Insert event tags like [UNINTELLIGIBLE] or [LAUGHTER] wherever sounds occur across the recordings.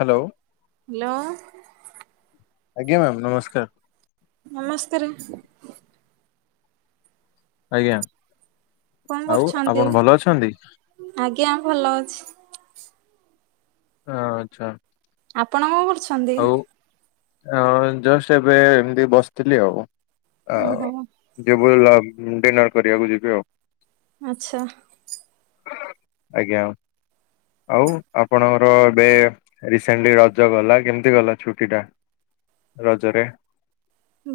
Hello. Hello. ଆଜ୍ଞା ma'am ନମସ୍କାର। ନମସ୍କାରେ। ଆଜ୍ଞା, କଣ ଆଉ କରୁଛନ୍ତି? ଆପଣ ଭଲ ଅଛନ୍ତି? ଆଜ୍ଞା ଭଲ ଅଛି। ଆଚ୍ଛା। ଆପଣ କଣ କରୁଛ ଆଉ ଜଷ୍ଟ ଏବେ ଏମିତି ବସିଥିଲି ଆଉ। ଓହୋ ଯେବି ହେଲା ଡିନର କରି ବାକୁ ଯିବି ଆଉ। ଆଚ୍ଛା। ଆଜ୍ଞା। ଆଉ ଆପଣଙ୍କର ଏବେ ରିସେଣ୍ଟଲି ରଜ ଗଲା କେମତି କେମିତି ଗଲା ଛୁଟି ଟା ରଜରେ?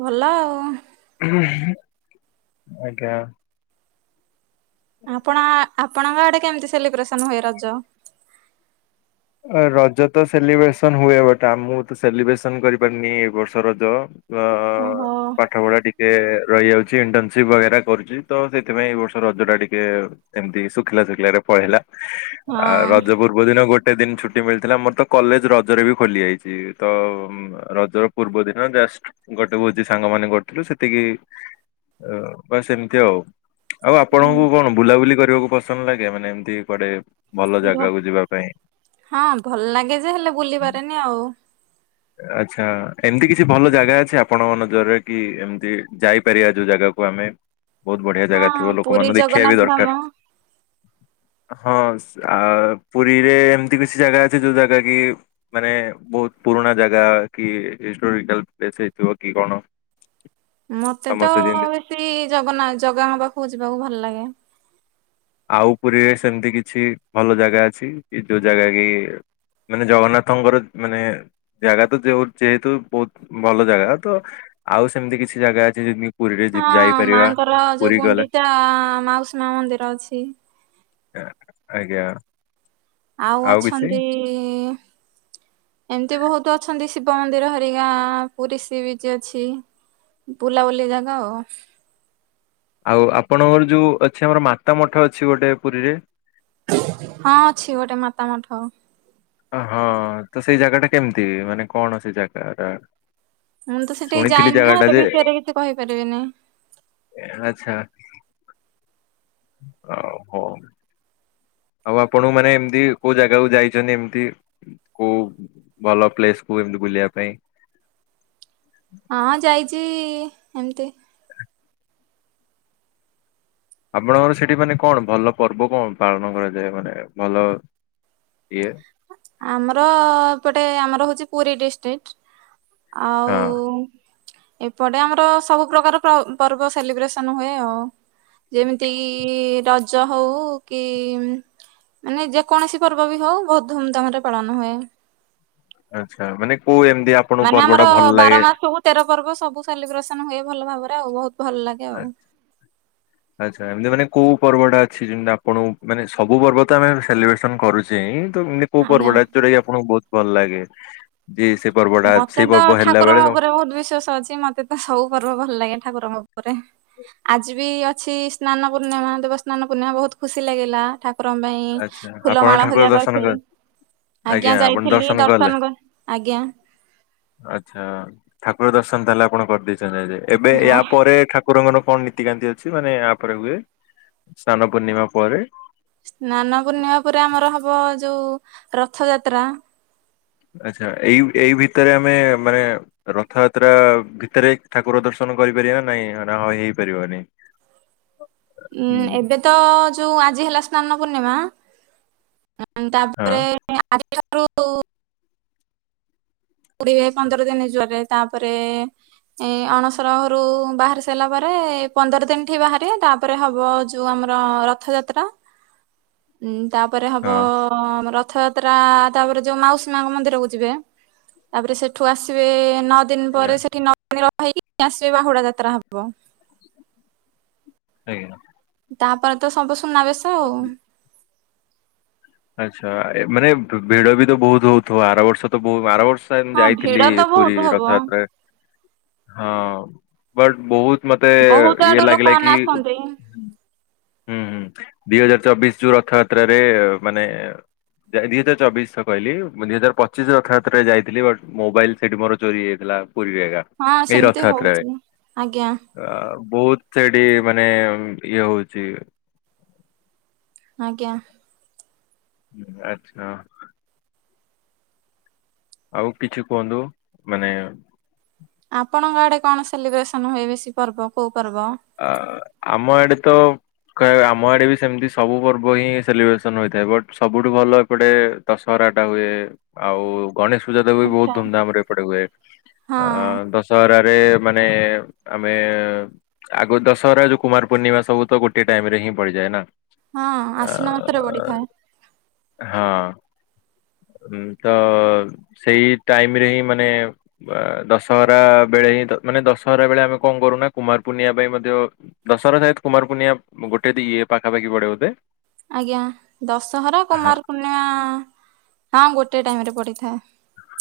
ଭଲ ଆଉ। ଆଜ୍ଞା। ଆପଣ ଆପଣଙ୍କ ଆଡେ କେମିତି ସେଲିବ୍ରେସନ ହୁଏ ରଜ? ରଜ ତ ସେଲିବ୍ରେସନ ହୁଏ ବଟ୍ ଆ ମୁଁ ତ ସେଲିବ୍ରେସନ କରିପାରିନି ଏ ବର୍ଷ ରଜ। ଅ ଓହୋ ପାଠପଢା ଡି ଟିକେ ରହିଯାଉଛି। ଇଣ୍ଟର୍ନସିପ ବଗେରା କରୁଛି, ତ ସେଥିପାଇଁ ଏଇ ବର୍ଷ ରଜ ଟା ଟିକେ ଏମିତି ଶୁଖିଲା ଶୁଖିଲାରେ ପଳେଇଲା। ହଁ। ଆଉ ରଜ ପୂର୍ବ ଦିନ ଗୋଟେ ଗୋଟେ ଦିନ ଛୁଟି ମିଳିଥିଲା। ମୋର ତ କଲେଜ ରଜରେ ବି ଖୋଲିଯାଇଛି। ତ ରଜର ପୂର୍ବ ଦିନ ଜଷ୍ଟ ଗୋଟେ ଭୋଜି ସାଙ୍ଗ ମାନେ କରିୁଥିଲୁ, ସେତିକି ଆ ବାସ୍ ସେମିତି ଆଉ। ଆଉ ଆପଣଙ୍କୁ କଣ ବୁଲାବୁଲି କରିବାକୁ ପସନ୍ଦ ଲାଗେ ମାନେ ଏମିତି କୁଆଡେ ଭଲ ଭ ଜାଗାକୁ ଯିବା ପାଇଁ? ହଁ, ଭଲ ଲାଗେ ଯେ ହେଲେ ବୁଲି ପାରେନି ଆଉ। [INAUDIBLE] ଆଚ୍ଛା ଏମତି କିଛି ଭଲ ଜାଗା ଅଛି ଆପଣଙ୍କ ନଜରରେ କି ଏମିତି ଯାଇପାରିବା ଯୋଉ ଜାଗାକୁ ଆମେ? ବହୁତ ବଢିଆ ଜାଗା ହଁ ଥିବ ପୁରୀ ଲୋକମାନଙ୍କୁ ଦେଖିବା ବି ଜଗନ୍ନାଥ ଧାମ। ଦରକାର? ହଁ ଆ ପୁରୀରେ ଏମିତି କିଛି ଜାଗା ଅଛି ଯୋଉ ଜାଗା କି ମାନେ ବହୁତ ପୁରୁଣା ଜାଗା କି ହିଷ୍ଟୋରିକାଲ ପ୍ଲେସ ହୋଇଥିବ କି କଣ? [INAUDIBLE] ମତେ ତ ସମସ୍ତେ ଯେମିତି ବେଶୀ ଜଗନ୍ନା ଜଗାଙ୍କ ପାଖକୁ ଯିବାକୁ ଭଲ ଲାଗେ। ଆଉ ପୁରୀରେ ସେମିତି କିଛି ଭଲ ଜାଗା ଅଛି, କି ଯୋଉ ଜାଗା କି ମାନେ ଜଗନ୍ନାଥଙ୍କର ମାନେ ଜାଗା ତ ଯୋଉ ଯେହେତୁ ବୋହୁତ ଭଲ ଜାଗା ତ ଆଉ ସେମିତି କିଛି ଜାଗା ଅଛି ଯେମ୍ତି ହଁ-ଅ ମାଙ୍କର ଯୋଉ ଗୁଣ୍ଡିଚା-ଆ ମାଉସୀ ମା ମନ୍ଦିର ଅଛି। ଏ ଆଜ୍ଞା। ଆଉ ଅଛନ୍ତି-ଇ ଏମ୍ତି ବହୁତ ଅଛନ୍ତି ଶିବ ମନ୍ଦିର ହରିଗାଁ-ଆ ପୁରୀ ସି ବିଚ୍ ଅଛି। ବୁଲାବୁଲି ଜାଗା ଆଉ। ଆଉ ଆପଣଙ୍କର ଯୋଉ ଅଛି ଆମର ମାତା ମଠ ଅଛି ଗୋଟେ ପୁରୀରେ। ହଁ ଅଛି ଗୋଟେ ମାତା ମଠ। ଆ ହଁ ତ ସେଇ ଜାଗା ଟା କେମିତି ମାନେ କଣ ସେ ଜାଗା ଟା? ମୁଁ ତ ସେଠିକି ଶୁଣିଥିଲି ଯାଇନି ଜାଗା ନା ଟା ସେ ଯେ ବିଷୟରେ କିଛି କହିପାରିବିନି। ଆଚ୍ଛା ଆଉ ହୋଉ। ଆଉ ଆପଣଙ୍କୁ ମାନେ ଏମିତି କୋଉ ଜାଗାକୁ ଯାଇଛନ୍ତି ଏମିତି କୋଉ ଭଲ ପ୍ଲେସକୁ ଏମିତି ବୁଲିବା ପାଇଁ? ହଁ ଯାଇଚି-ଇ ଏମ୍ତି। ଆପଣଙ୍କର ସେଠି ମାନେ କଣ ଭଲ ପର୍ବ କଣ ପାଳନ କରାଯାଏ ମାନେ ଭଲ ଇଏ? ଆମର-ଅ ଏପଟେ ଆମର ହୋଉଚି ପୁରୀ ଡିଷ୍ଟିକ୍ଟ, ଆଉ ହଁ ଏପଟେ ଆମର ସବୁ ପ୍ରକାର ପ୍ର ପର୍ବ ସେଲିବ୍ରେସନ ହୁଏ ଆଉ। ଯେମିତିକି-ଇ ରଜ ହୋଉ କି-ଇ-ମ୍ ମାନେ ଯେକୌଣସି ପର୍ବ ବି ହୋଉ ବୋହୁତ ଧୁମଧାମରେ ପାଳନ ହୁଏ। ଆଚ୍ଛା ମାନେ କୋଉ ଏନ୍ଦିଆ? ମାନେ ଆମର-ଅ ବାର ମାସକୁ ତେର ପର୍ବ ସବୁ ସାଲିବ୍ରେସନ ହୁଏ ଭଲ ଭାବରେ ଆଉ ବୋହୁତ ଭଲ ଲାଗେ ଆଉ। [INAUDIBLE] ଆଚ୍ଛା ଏମିତି ମାନେ କୋଉ ପର୍ବଟା ଅଛି ଯେମିତି ଆପଣଙ୍କୁ ମାନେ ସବୁ ପର୍ବ ତ ଆମେ ସେଲିବ୍ରେସନ କରୁଚେ ଚେଇଁ ତ ମନେ କୋଉ ଆଜ୍ଞା। ପର୍ବଟା ଯୋଟାକି ଆପଣଙ୍କୁ ବୋହୁତ ଭଲ ଲାଗେ? ଇଏ ସେ ପର୍ବ ମତେ ସେଇ ତ ହେଲା ବେଳେ ଠାକୁରଙ୍କ ତ- ଉପରେ ବୋହୁତ ବିଶ୍ଵାସ ଅଛି ମତେ ତେ ସବୁ ପର୍ବ ଭଲ ଲାଗେ ଠାକୁରଙ୍କ ଉପରେ, ଆଜି ବି ଅଛି ସ୍ନାନ ପୂର୍ଣିମା ଦେବ ସ୍ନାନ ପୂର୍ଣ୍ଣିମା ବୋହୁତ ଖୁସି ଲାଗିଲା ଠା ରମ୍ବାଇଁ ଆଚ୍ଛା ଫୁଲ ଆପଣ ମାଳ ଠାକୁର ହରିଆ ଦର୍ଶନ କଲେ କରିଥିଲି। ଆଜ୍ଞା ଯାଇଥିଲି ଦର୍ଶନ କ ଆଜ୍ଞା। ଆଚ୍ଛା ଠାକୁର ଦର୍ଶନ ତାହେଲେ ଆପଣ କରିଦେଇଛନ୍ତି ଆଜି, ଏବେ ୟା ପରେ ଠାକ୍ କୁରଙ୍କର କଣ ନୀତିକାନ୍ତି ଅଛି ମାନେ ଆପରେ ହୁଏ ସ୍ନାନ ପୂର୍ଣ୍ଣିମା ପରେ? ସ୍ନାନ ପୂର୍ଣ୍ଣିମା ପରେ ଆମର ହବ ଯୋଉ ରଥ ଯାତ୍ରା। ଆଚ୍ଛା ଏଇ ଏଇ ଭିତରେ ଆମେ ମାନେ ରଥଯାତ୍ରା ଭିତରେ ଠାକୁର ଦର୍ଶନ କରିପାରିବା ନା ନାଇଁ ହଁ ହେଇପାରିବନି। ଉଁ ହୁଁ, ଏବେ ତ-ଅ ଯୋଉ ଆଜି ହେଲା ସ୍ନାନ ପୂର୍ଣ୍ଣିମା ଉଁ ହଁ ତାପରେ ଆଜିଠାରୁ-ଉ ହ [INAUDIBLE] ପୁଡିବେ ପନ୍ଦର ଦିନ ଜ୍ୱରରେ ତାପରେ-ଏ ଏ ଅଣସର ଘରୁ ବାହାରି ସାଇଲା ପରେ ପନ୍ଦର ଦିନ ଠି ବାହାରିବେ ତା ପରେ ହବ ଯୋଉ ଆମର ରଥଯାତ୍ରା ଉଁ ତାପରେ ହଁ। ହବ-ଅ ବ ରଥଯାତ୍ରା ତାପରେ ଯୋଉ ମାଉସୀ ମାଙ୍କ ମନ୍ଦିରକୁ ଯିବେ ତାପରେ ସେଠୁ ଆସିବେ-ଏ ନଅ ଦିନ ପରେ ସେଠି [UNINTELLIGIBLE] ହେଇକି ଆସିବେ ବାହୁଡା ଯାତ୍ରା ହବ। ନାଗିଗଲା। ତାପରେ ତ ସବୁ ଶୁନା ବେଶ ଆଉ। ଆଚ୍ଛା ଏ ମାନେ ଭିଡ଼ ବି ତ ବହୁତ ହଉଥିବ ଆର ବର୍ଷ ତ ବହୁ ଆର ବର୍ଷ ହଁ ଭିଡ ଯାଇଥିଲି ତ ପୁରୀ ବହୁତ ହବ। ରଥଯାତ୍ରାରେ ହଁ ବଟ ବହୁତ ମତେ ବହୁତ ଆଡୁ ଇଏ ଲାଗିଲା ଲୋକମାନେ କି ଆସନ୍ତି ହୁଁ ହୁଁ ଦିଇ ହଜାର ଚବିଶ ଯୋଉ ରଥଯାତ୍ରାରେ ମାନେ ଯ ଦୁଇ ହଜାର ଚବିଶ କହିଲ ମୁଁ ଦୁଇ ହଜାର ପଚିଶ ରଥଯାତ୍ରାରେ ଯାଇଥିଲି ବଟ ମୋବାଇଲ ସେଠି ମୋର ଚୋରି ହେଇାଇଥିଲା। ପୁରିବଖା [INAUDIBLE] ହଁ ସେମିତି ହଉଛି ଆଜ୍ଞା। ଅ ବହୁତ ସେଠି ମାନେ ଇଏ ହଉଛି। ଆଜ୍ଞା। ଆଚ୍ଛା। ଆଉ କିଛି କୁହନ୍ତୁ ମାନେ। ଆପଣଙ୍କ ଆଡେ କଣ ସେଲିବ୍ରେସନ ହୁଏ। ବେଶୀ ପର୍ବ କୋଉ ପର୍ବ?। ଆ। ଆମ ଆଡେ ତ। ଆମ ଆଡେ ବି ସେମିତି ସବୁ ପର୍ବ ହିଁ ସେଲିବ୍ରେସନ ହୋଇଥାଏ। ବଟ୍ ସବୁଠୁ ଭଲ ଏପଟେ ଦଶହରା ଟା ହୁଏ। ଆଉ ଗଣେଶ ପୂଜା ଦେବ ବି ବହୁତ ଆଚ୍ଛା। ଧୁମ୍ ଧାମ ରେ ଏପଟେ ହୁଏ। ହଁ ଅ ଦଶ [UNINTELLIGIBLE] ଆଗୁରୁ ଦଶହରା, ଯୋଉ କୁମାର ପୂର୍ଣ୍ଣିମା ସବୁ ତ ଗୋଟିଏ ଟାଇମ୍ ରେ ହିଁ ପଡିଯାଏ ନା। ହଁ ଆ ଆଶ୍ଵିନ ମାସରେ ପଡିଥାଏ। ହଁ। ତ। ସେଇ ଟାଇମ୍ ରେ ହିଁ ମାନେ। ଦଶହରା ବେଳେ ହିଁ ମାନେ ଦଶହରା ବେଳେ ଆମେ କଣ କରୁନା କୁମାର। ପୁନିଆ ପାଇଁ ମଧ୍ୟ ଦଶହରା, କୁମାର ପୂର୍ଣ୍ଣିମା ଗୋଟେ ଇଏ ପାଖାପାଖି ପଡେ ବୋଧେ। ଆଜ୍ଞା। ଦଶହରା, ହଁ କୁମାରପୂର୍ଣ୍ଣିମା ହଁ ଗୋଟେ ଟାଇମ୍ ରେ ପଡିଥାଏ।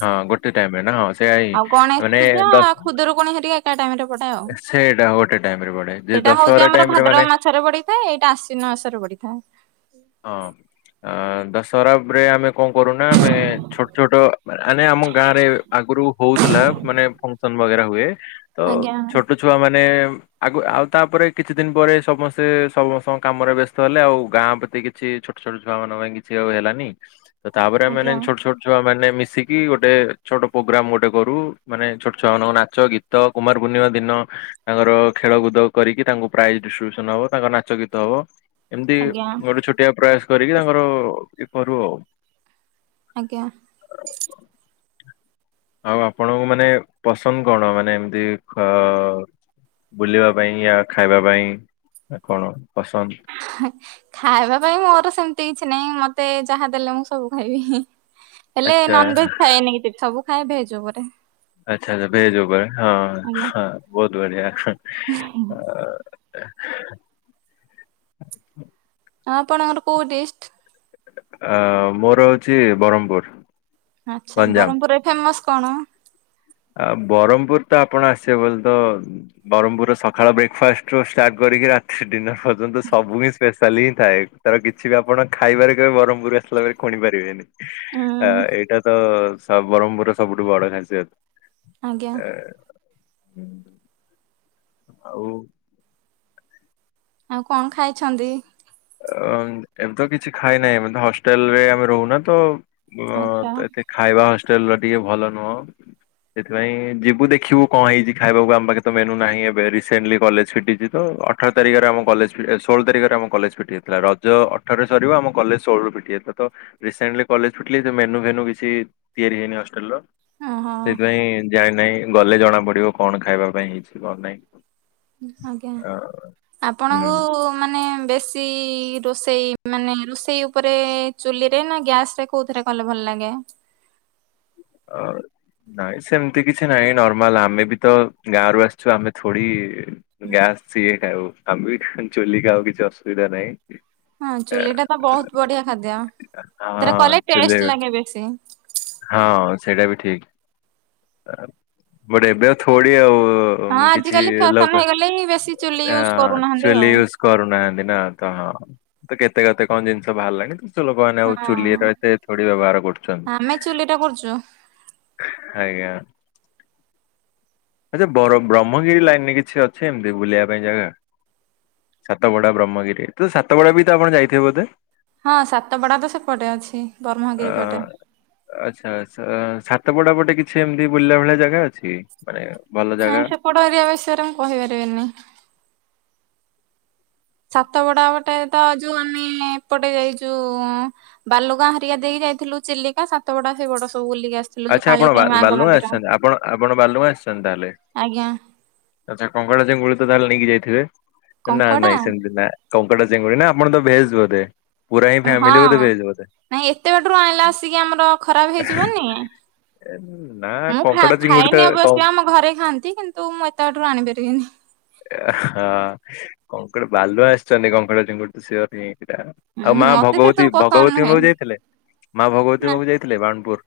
ହଁ। ଗୋଟେ ଟାଇମ୍ ରେ ନା ହଉ ଆଉ ଗଣେଶପୂଜା, ଖୁଦୁରୁକୁଣୀ ହେରିକା। ଟାଇମ୍ ରେ ପଡ଼େ ଆଉ। ସେଇଟା ଗୋଟେ ଟାଇମ ରେ ପଡେ ଯେ ସେଇଟା ଦଶହରା ହଉଛି ଆମର ଟାଇମ ରେ ମାନେ ଭାଦ୍ରବ ମାଛରେ ପଡି। ଏଇଟା ଆଶ୍ୱିନ ମାସରେ ପଡିିଥାଏ। ହଁ। ଦଶହରା ପରେ ଆମେ କଣ କରୁନା ଆମେ ଛୋଟ ଛୋଟ ଆନେ ଆମ ଗାଁ ରେ ଆଗୁରୁ ହଉଥିଲା ମାନେ ବଗେରା ହୁଏ। ତ ଆଜ୍ଞା। ଛୋଟ ଛୁଆ ମାନେ ଆଗୁ ଆଉ ତାପରେ କିଛି ଦିନ ପରେ ସମସ୍ତେ ସମସ୍ତଙ୍କ କାମରେ ବ୍ୟସ୍ତ ହେଲେ। ଆଉ ଗାଁ ପ୍ରତି- କିଛି ଛୋଟ ଛୋଟ ଛୁଆମାନ ଙ୍କ ପାଇଁ କିଛି ଆଉ ହେଲାନି। ତାପରେ ଆମେ ମାନେ ଆଜ୍ଞା ଛୋଟ ଛୋଟ ଛୁଆ ମାନେ ମିଶିକି ଗୋଟେ ଛୋଟ ପ୍ରୋଗ୍ରାମ ଗୋଟେ କରୁ। ମାନେ ଛୋଟ ଛୁଆ ମାନଙ୍କୁ ନାଚ ଗୀତ ତ କୁମାରପୂର୍ଣ୍ଣିମା ଦିନ ତାଙ୍କର ଖେଳକୁଦ କରିକି ତାଙ୍କୁ ପ୍ରାଇଜ୍ ଡିଷ୍ଟ୍ରିବ୍ୟୁସନ ହବ। ତାଙ୍କ ନାଚ, ଗୀତ ହବ। ଏମିତି ଆଜ୍ଞା ଗୋଟେ ଛୋଟିଆ ପ୍ରୟାସ କରିକି ତାଙ୍କର ଇଏ କରୁ ଆଉ ଆଜ୍ଞା। ଆଉ ଆପଣଙ୍କୁ ମାନେ ପସନ୍ଦ କଣ? ମାନେ ଏମିତି ବୁଲିବା ପାଇଁ ଖାଇବା ପାଇଁ। ହ।। ଖାଇବା ପାଇଁ ମୋର ସେମିତି କିଛି ନାହିଁ। ମତେ ଯାହା ଦେଲେ ମୁଁ ସବୁ ଖାଇବି। ହେଲେ ଆଚ୍ଛା ନନ୍ ଭେଜ୍ ଖାଏନି। ସବୁ ଖାଏ ଭେଜ୍ ଉପରେ। ଆଚ୍ଛା ଆଛା। ଭେଜ୍ ଉପରେ ହଁ, ଆଜ୍ଞା। ହଁ ବହୁତ ବଢିଆ। ହ। ହଁ। ଆପଣ ଙ୍କର କୋଉ ଡିଷ୍ଟ୍। ଆ ମୋର ହୋଉଚି ବ୍ରହ୍ମପୁର। ଆଚ୍ଛା। ଗଞ୍ଜାମ। ବ୍ରହ୍ମପୁରରେ ଫେମସ୍ କଣ? ଆ ବ୍ରହ୍ମପୁର ତ ଆପଣ ଆସିବେ ବୋଲି ତ ବ୍ରହ୍ମପୁର ର ସକାଳ ବ୍ରେକଫାଷ୍ଟରୁ ଷ୍ଟାର୍ଟ କରିକି ରାତିରେ ଡିନର ପର୍ଯ୍ୟନ୍ତ ସବୁ ହିଁ ସ୍ପେସ ଚାଲି ହିଁ ଥାଏ ତାର କିଛି ବି ଆପଣ ଖାଇବାରେ କେବେ ବ୍ରହ୍ମପୁର ଆସିଲା ପରେ ଖୁଣି ପାରିବେନି। ଆ ଉଁ ଏଇଟା ତ ସବ୍ ବ୍ରହ୍ମପୁରରେ ସବୁଠୁ ବଡ ହାସିୟତ। ଆଜ୍ଞା। ଆଉ ଆଉ କଣ ଖାଇଛନ୍ତି? ଅ ଏବେ ତ କିଛି ଖାଇ ନାହିଁ। ମୁଁ ତ ହଷ୍ଟେଲରେ ଆମେ ରହୁନା ତ ଆଚ୍ଛା ଏ [UNINTELLIGIBLE] ଖାଇବା ହଷ୍ଟେଲ୍ ର ଟିକେ ଭଲ ନୁହଁ। ସେଥିପାଇଁ ଯିବୁ ଦେଖିବୁ କଣ ହେଇଚି ଖାଇବାକୁ ଆମ ପାଖେ ତ ମେନୁ ନାହିଁ ଏବେ ରେସେଣ୍ଟଲି କଲେଜ୍ ଫିଟିଚି। ତ ଅଠର ତାରିଖରେ ଆମ କଲେଜ୍ ଫିଟେ ଷୋଳ ତାରିଖରେ ଆମ କଲେଜ୍ ଫି ଟି ଥିଲା ରଜ ଅଠରରେ ସରିବ ଆମ କଲେଜ ଷୋଳରୁ ପିଟି ଯାଇଥିଲା ତ ରସେଣ୍ଟଲି କଲେଜ ଫିଟିଲ ମେନୁ ଫେନୁ କିଛି ତିଆରି ହେଇନି ହଷ୍ଟେଲର। ଓହୋ ସେଇଥିପାଇଁ ଜାଣିନାହିଁ ଗଲେ ଜଣା ପଡିବ କଣ ଖାଇବା ପାଇଁ ହେଇଚି କଣ ନାହିଁ। ଆଜ୍ଞା ଅ ହୁଁ। ଆପଣଙ୍କୁ ମାନେ ବେ ଶୀ ରୋଷେଇ ମାନେ ରୋଷେଇ ଉପରେ ଚୁଲିରେ ନା ଗ୍ୟାସରେ କୋଉଥିରେ କଲେ ଭଲ ଲାଗେ? ଆଉ ନାଇଁ ସେମିତି କିଛି ନାହିଁ ନର୍ମାଲ ଆମେ ବି ତ ଗାଁରୁ ଆସିଚୁ ଆମେ ଥୋଡି ଗ୍ୟାସ ସିଏ ଖାଉ ଆମେ ବି ଚୁଲି ଖାଉ କିଛି ଅସୁବିଧା ନାହିଁ। ହଁ ଚୁଲିଟା ତ ବୋହୁତ ବଢିଆ ଖାଦ୍ୟ ଆ, ସେଥେରେ ହଁ କଲେ ଚୁଲି ଟେଷ୍ଟ ଲାଗେ ବେଶୀ। ହଁ ସେଇଟା ବି ଠିକ୍ ଆ ବଟ୍ ଏବେ ଥୋଡି ଆଉ ଉଁ ହଁ କିଛି ଆଜିକାଲି ଫ୍ୟାସନ ଲୋକ୍ ହେଇଗଲେ ବେଶୀ ଚୁଲି ଏ‍ଁ ୟୁଜ କରୁନାହାନ୍ତି ଚୁଲି ଆଉ। ୟୁଜ କରୁନାହାନ୍ତି ନା ତଣ ତ କେତେ କେତେ କଣ ଜିନିଷ ବାହାରିଲାଣି ତ ଲୋକମାନେ ଆଉ ହଁ ଚୁଲିର ଏତେ ଥୋଡି ବ୍ୟବହାର କରୁଚନ୍ତି। ଆମେ ଚୁଲିରେ କରୁଚୁ। ଆଜ୍ଞା। ଆଚ୍ଛା ବରମ ବ୍ରହ୍ମଗିରି ଲାଇନ୍ ରେ କିଛି ଅଛି ଏମିତି ବୁଲିବା ପାଇଁ ଜାଗା। ସାତବଡା ବ୍ରହ୍ମଗିରି ତ ସାତ ବଡା ବି ତ ଆପଣ ଯାଇଥିବେ ବୋଧେ। ହଁ ସାତପଡା ତ ସେପଟେ ଅଛି ଅ ବ୍ରହ୍ମଗିରି ପଟେ। ଆଚ୍ଛା ଆଛା ସାତପଡା ପଟେ କିଛି ଏମିତି ବୁଲିଲା ଭଳିଆ ଜାଗା ଅଛି ମାନେ ଭଲ ନାଇଁ ଜାଗା। ସେପଟ ଏରିଆ ବିଷୟରେ ମୁଁ କହିପାରିବିନି। ସାତପଡା ପଟେ ତ ଯୋଉ ଆମେ ଏପଟେ ଯାଇଚୁ ଉଁ ବାଲୁଗାଁ ହେରିକା ଦେଇକି ଯାଇଥିଲୁ ଚିଲିକା ସାତପଡା ସେପଟ ସବୁ ବୁଲିକି ଆ ଆଚ୍ଛା ଆପଣ ବା-ବାଲୁଗାଁ ଆସିଚନ୍ତି ଆପଣ ଆପଣ ବାଲୁଗାଁ ଆସିଚନ୍ତି ତାହେଲେ। ଆଜ୍ଞା ଆଚ୍ଛା କଙ୍କଡା, ଚିଙ୍ଗୁଡି ତ ତାହେଲେ ନେଇକି ଯାଇଥିବେ। ନାଁ କଙ୍କଡା ନାଇଁ ସେମତି ନାଁ କଙ୍କଡା, ଚିଙ୍ଗୁଡି ନା ଆପଣ ତ ଭେଜ୍ ବୋଧେ? ପୁରା ହିଁ ହଁ ଫ୍ୟାମିଲି ବୋଧେ ଭେଜ ବୋଧେ। ନାଇଁ ଏତେ ବାଟରୁ ଆଣିଲା ଆସିକି ଆମର ଖରାପ ହେଇଯିବନି। ନା ମୁଁ କଙ୍କଡା ଚିଙ୍ଗୁଡି ତ ଖାଏନି କଁ ଅବଶ୍ୟ ଆମ ଘରେ ଖାଆନ୍ତି କି ତୁ ମୁଁ ଏତେ ବାଟରୁ ଆଣିପାରିବିନି। ଏ ହଁ କଙ୍କଡା ବାଲୁଆ ଆସିଚନ୍ତି କଙ୍କଡା, ଚିଙ୍ଗୁଡି ତ ସିଓର [UNINTELLIGIBLE] ଏଟା। ଆଉ ହୁଁ ମା ମତେ ସେ ସବୁ ଭଗବତୀ ପସନ୍ଦ ଭଗବତୀଙ୍କ ନୁହେଁ ପାଖକୁ ଯାଇଥିଲେ ମା ନା ଭଗବତୀଙ୍କ ପାଖକୁ ଯାଇଥିଲେ ବାଣପୁର?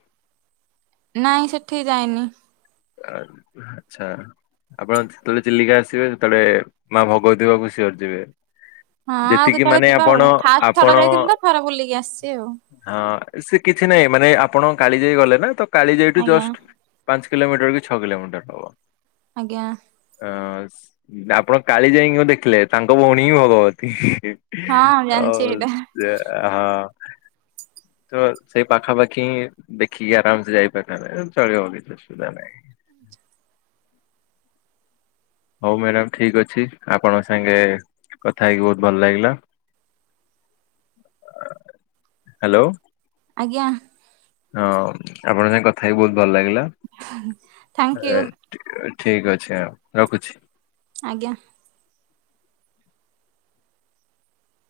ନାଇଁ ସେଠି ଯାଇନି। ଆ ଚ୍ଛା ଆପଣ ସେତେବେଳେ ଚିଲିକା ଆ ଆସିବେ ଯେତେବେଳେ ମା ଭଗବତୀ ପାଖକୁ ସିଅର ଯିବେ। ହଁ ଆଉ ଯେତିକି କେତେବେଳେ ମାନେ ଯିବା ଆପଣ ଆଉ ଫାଷ୍ଟ ଆପଣ ଥର ଯାଇଥିଲି ତ ଥରେ ବୁଲିକି ଆସିଛି ଆଉ। ହଁ ସେ କିଛି ନାହିଁ ମାନେ ଆପଣ କାଳି ଯାଇ ଗଲେ ନା ତ କାଳି ଯାଇଠୁ ଆଜ୍ଞା ଜଷ୍ଟ ପାଞ୍ଚ କିଲୋମିଟର କି ଛଅ କିଲୋମିଟର ହବ। ଆଜ୍ଞା। ଅ ଆପଣ କାଳି ଯାଇଙ୍କୁ ଦେଖିଲେ ତାଙ୍କ ଭଉଣୀ ହିଁ ଭଗବତୀ। ହଁ ତ ଜାଣିଛି ଏଇଟା ଦେ ହଁ। ତ ସେଇ ପାଖାପାଖି ହିଁ ଦେଖିକି ଆରାମ ସେ ଯାଇପାରିଥାନ୍ତେ ଚଳିବ। [UNINTELLIGIBLE] ଅସୁବିଧା ନାଇଁ। ହଉ ମ୍ୟାଡ଼ାାମ ଠିକ୍ ଅଛି ଆପଣଙ୍କ ସାଙ୍ଗେ କଥା ହେଇକି ବହୁତ ଭଲ ଲାଗିଲା। ହ୍ୟାଲୋ। ଆଜ୍ଞା। ହଁ ଆପଣଙ୍କ ସାଙ୍ଗେ କଥା ହେଇକି ବହୁତ ଭଲ ଲାଗିଲା। Thank you. ଠିକ ଅଛି ଆଉ ରଖୁଛି। ଆଜ୍ଞା।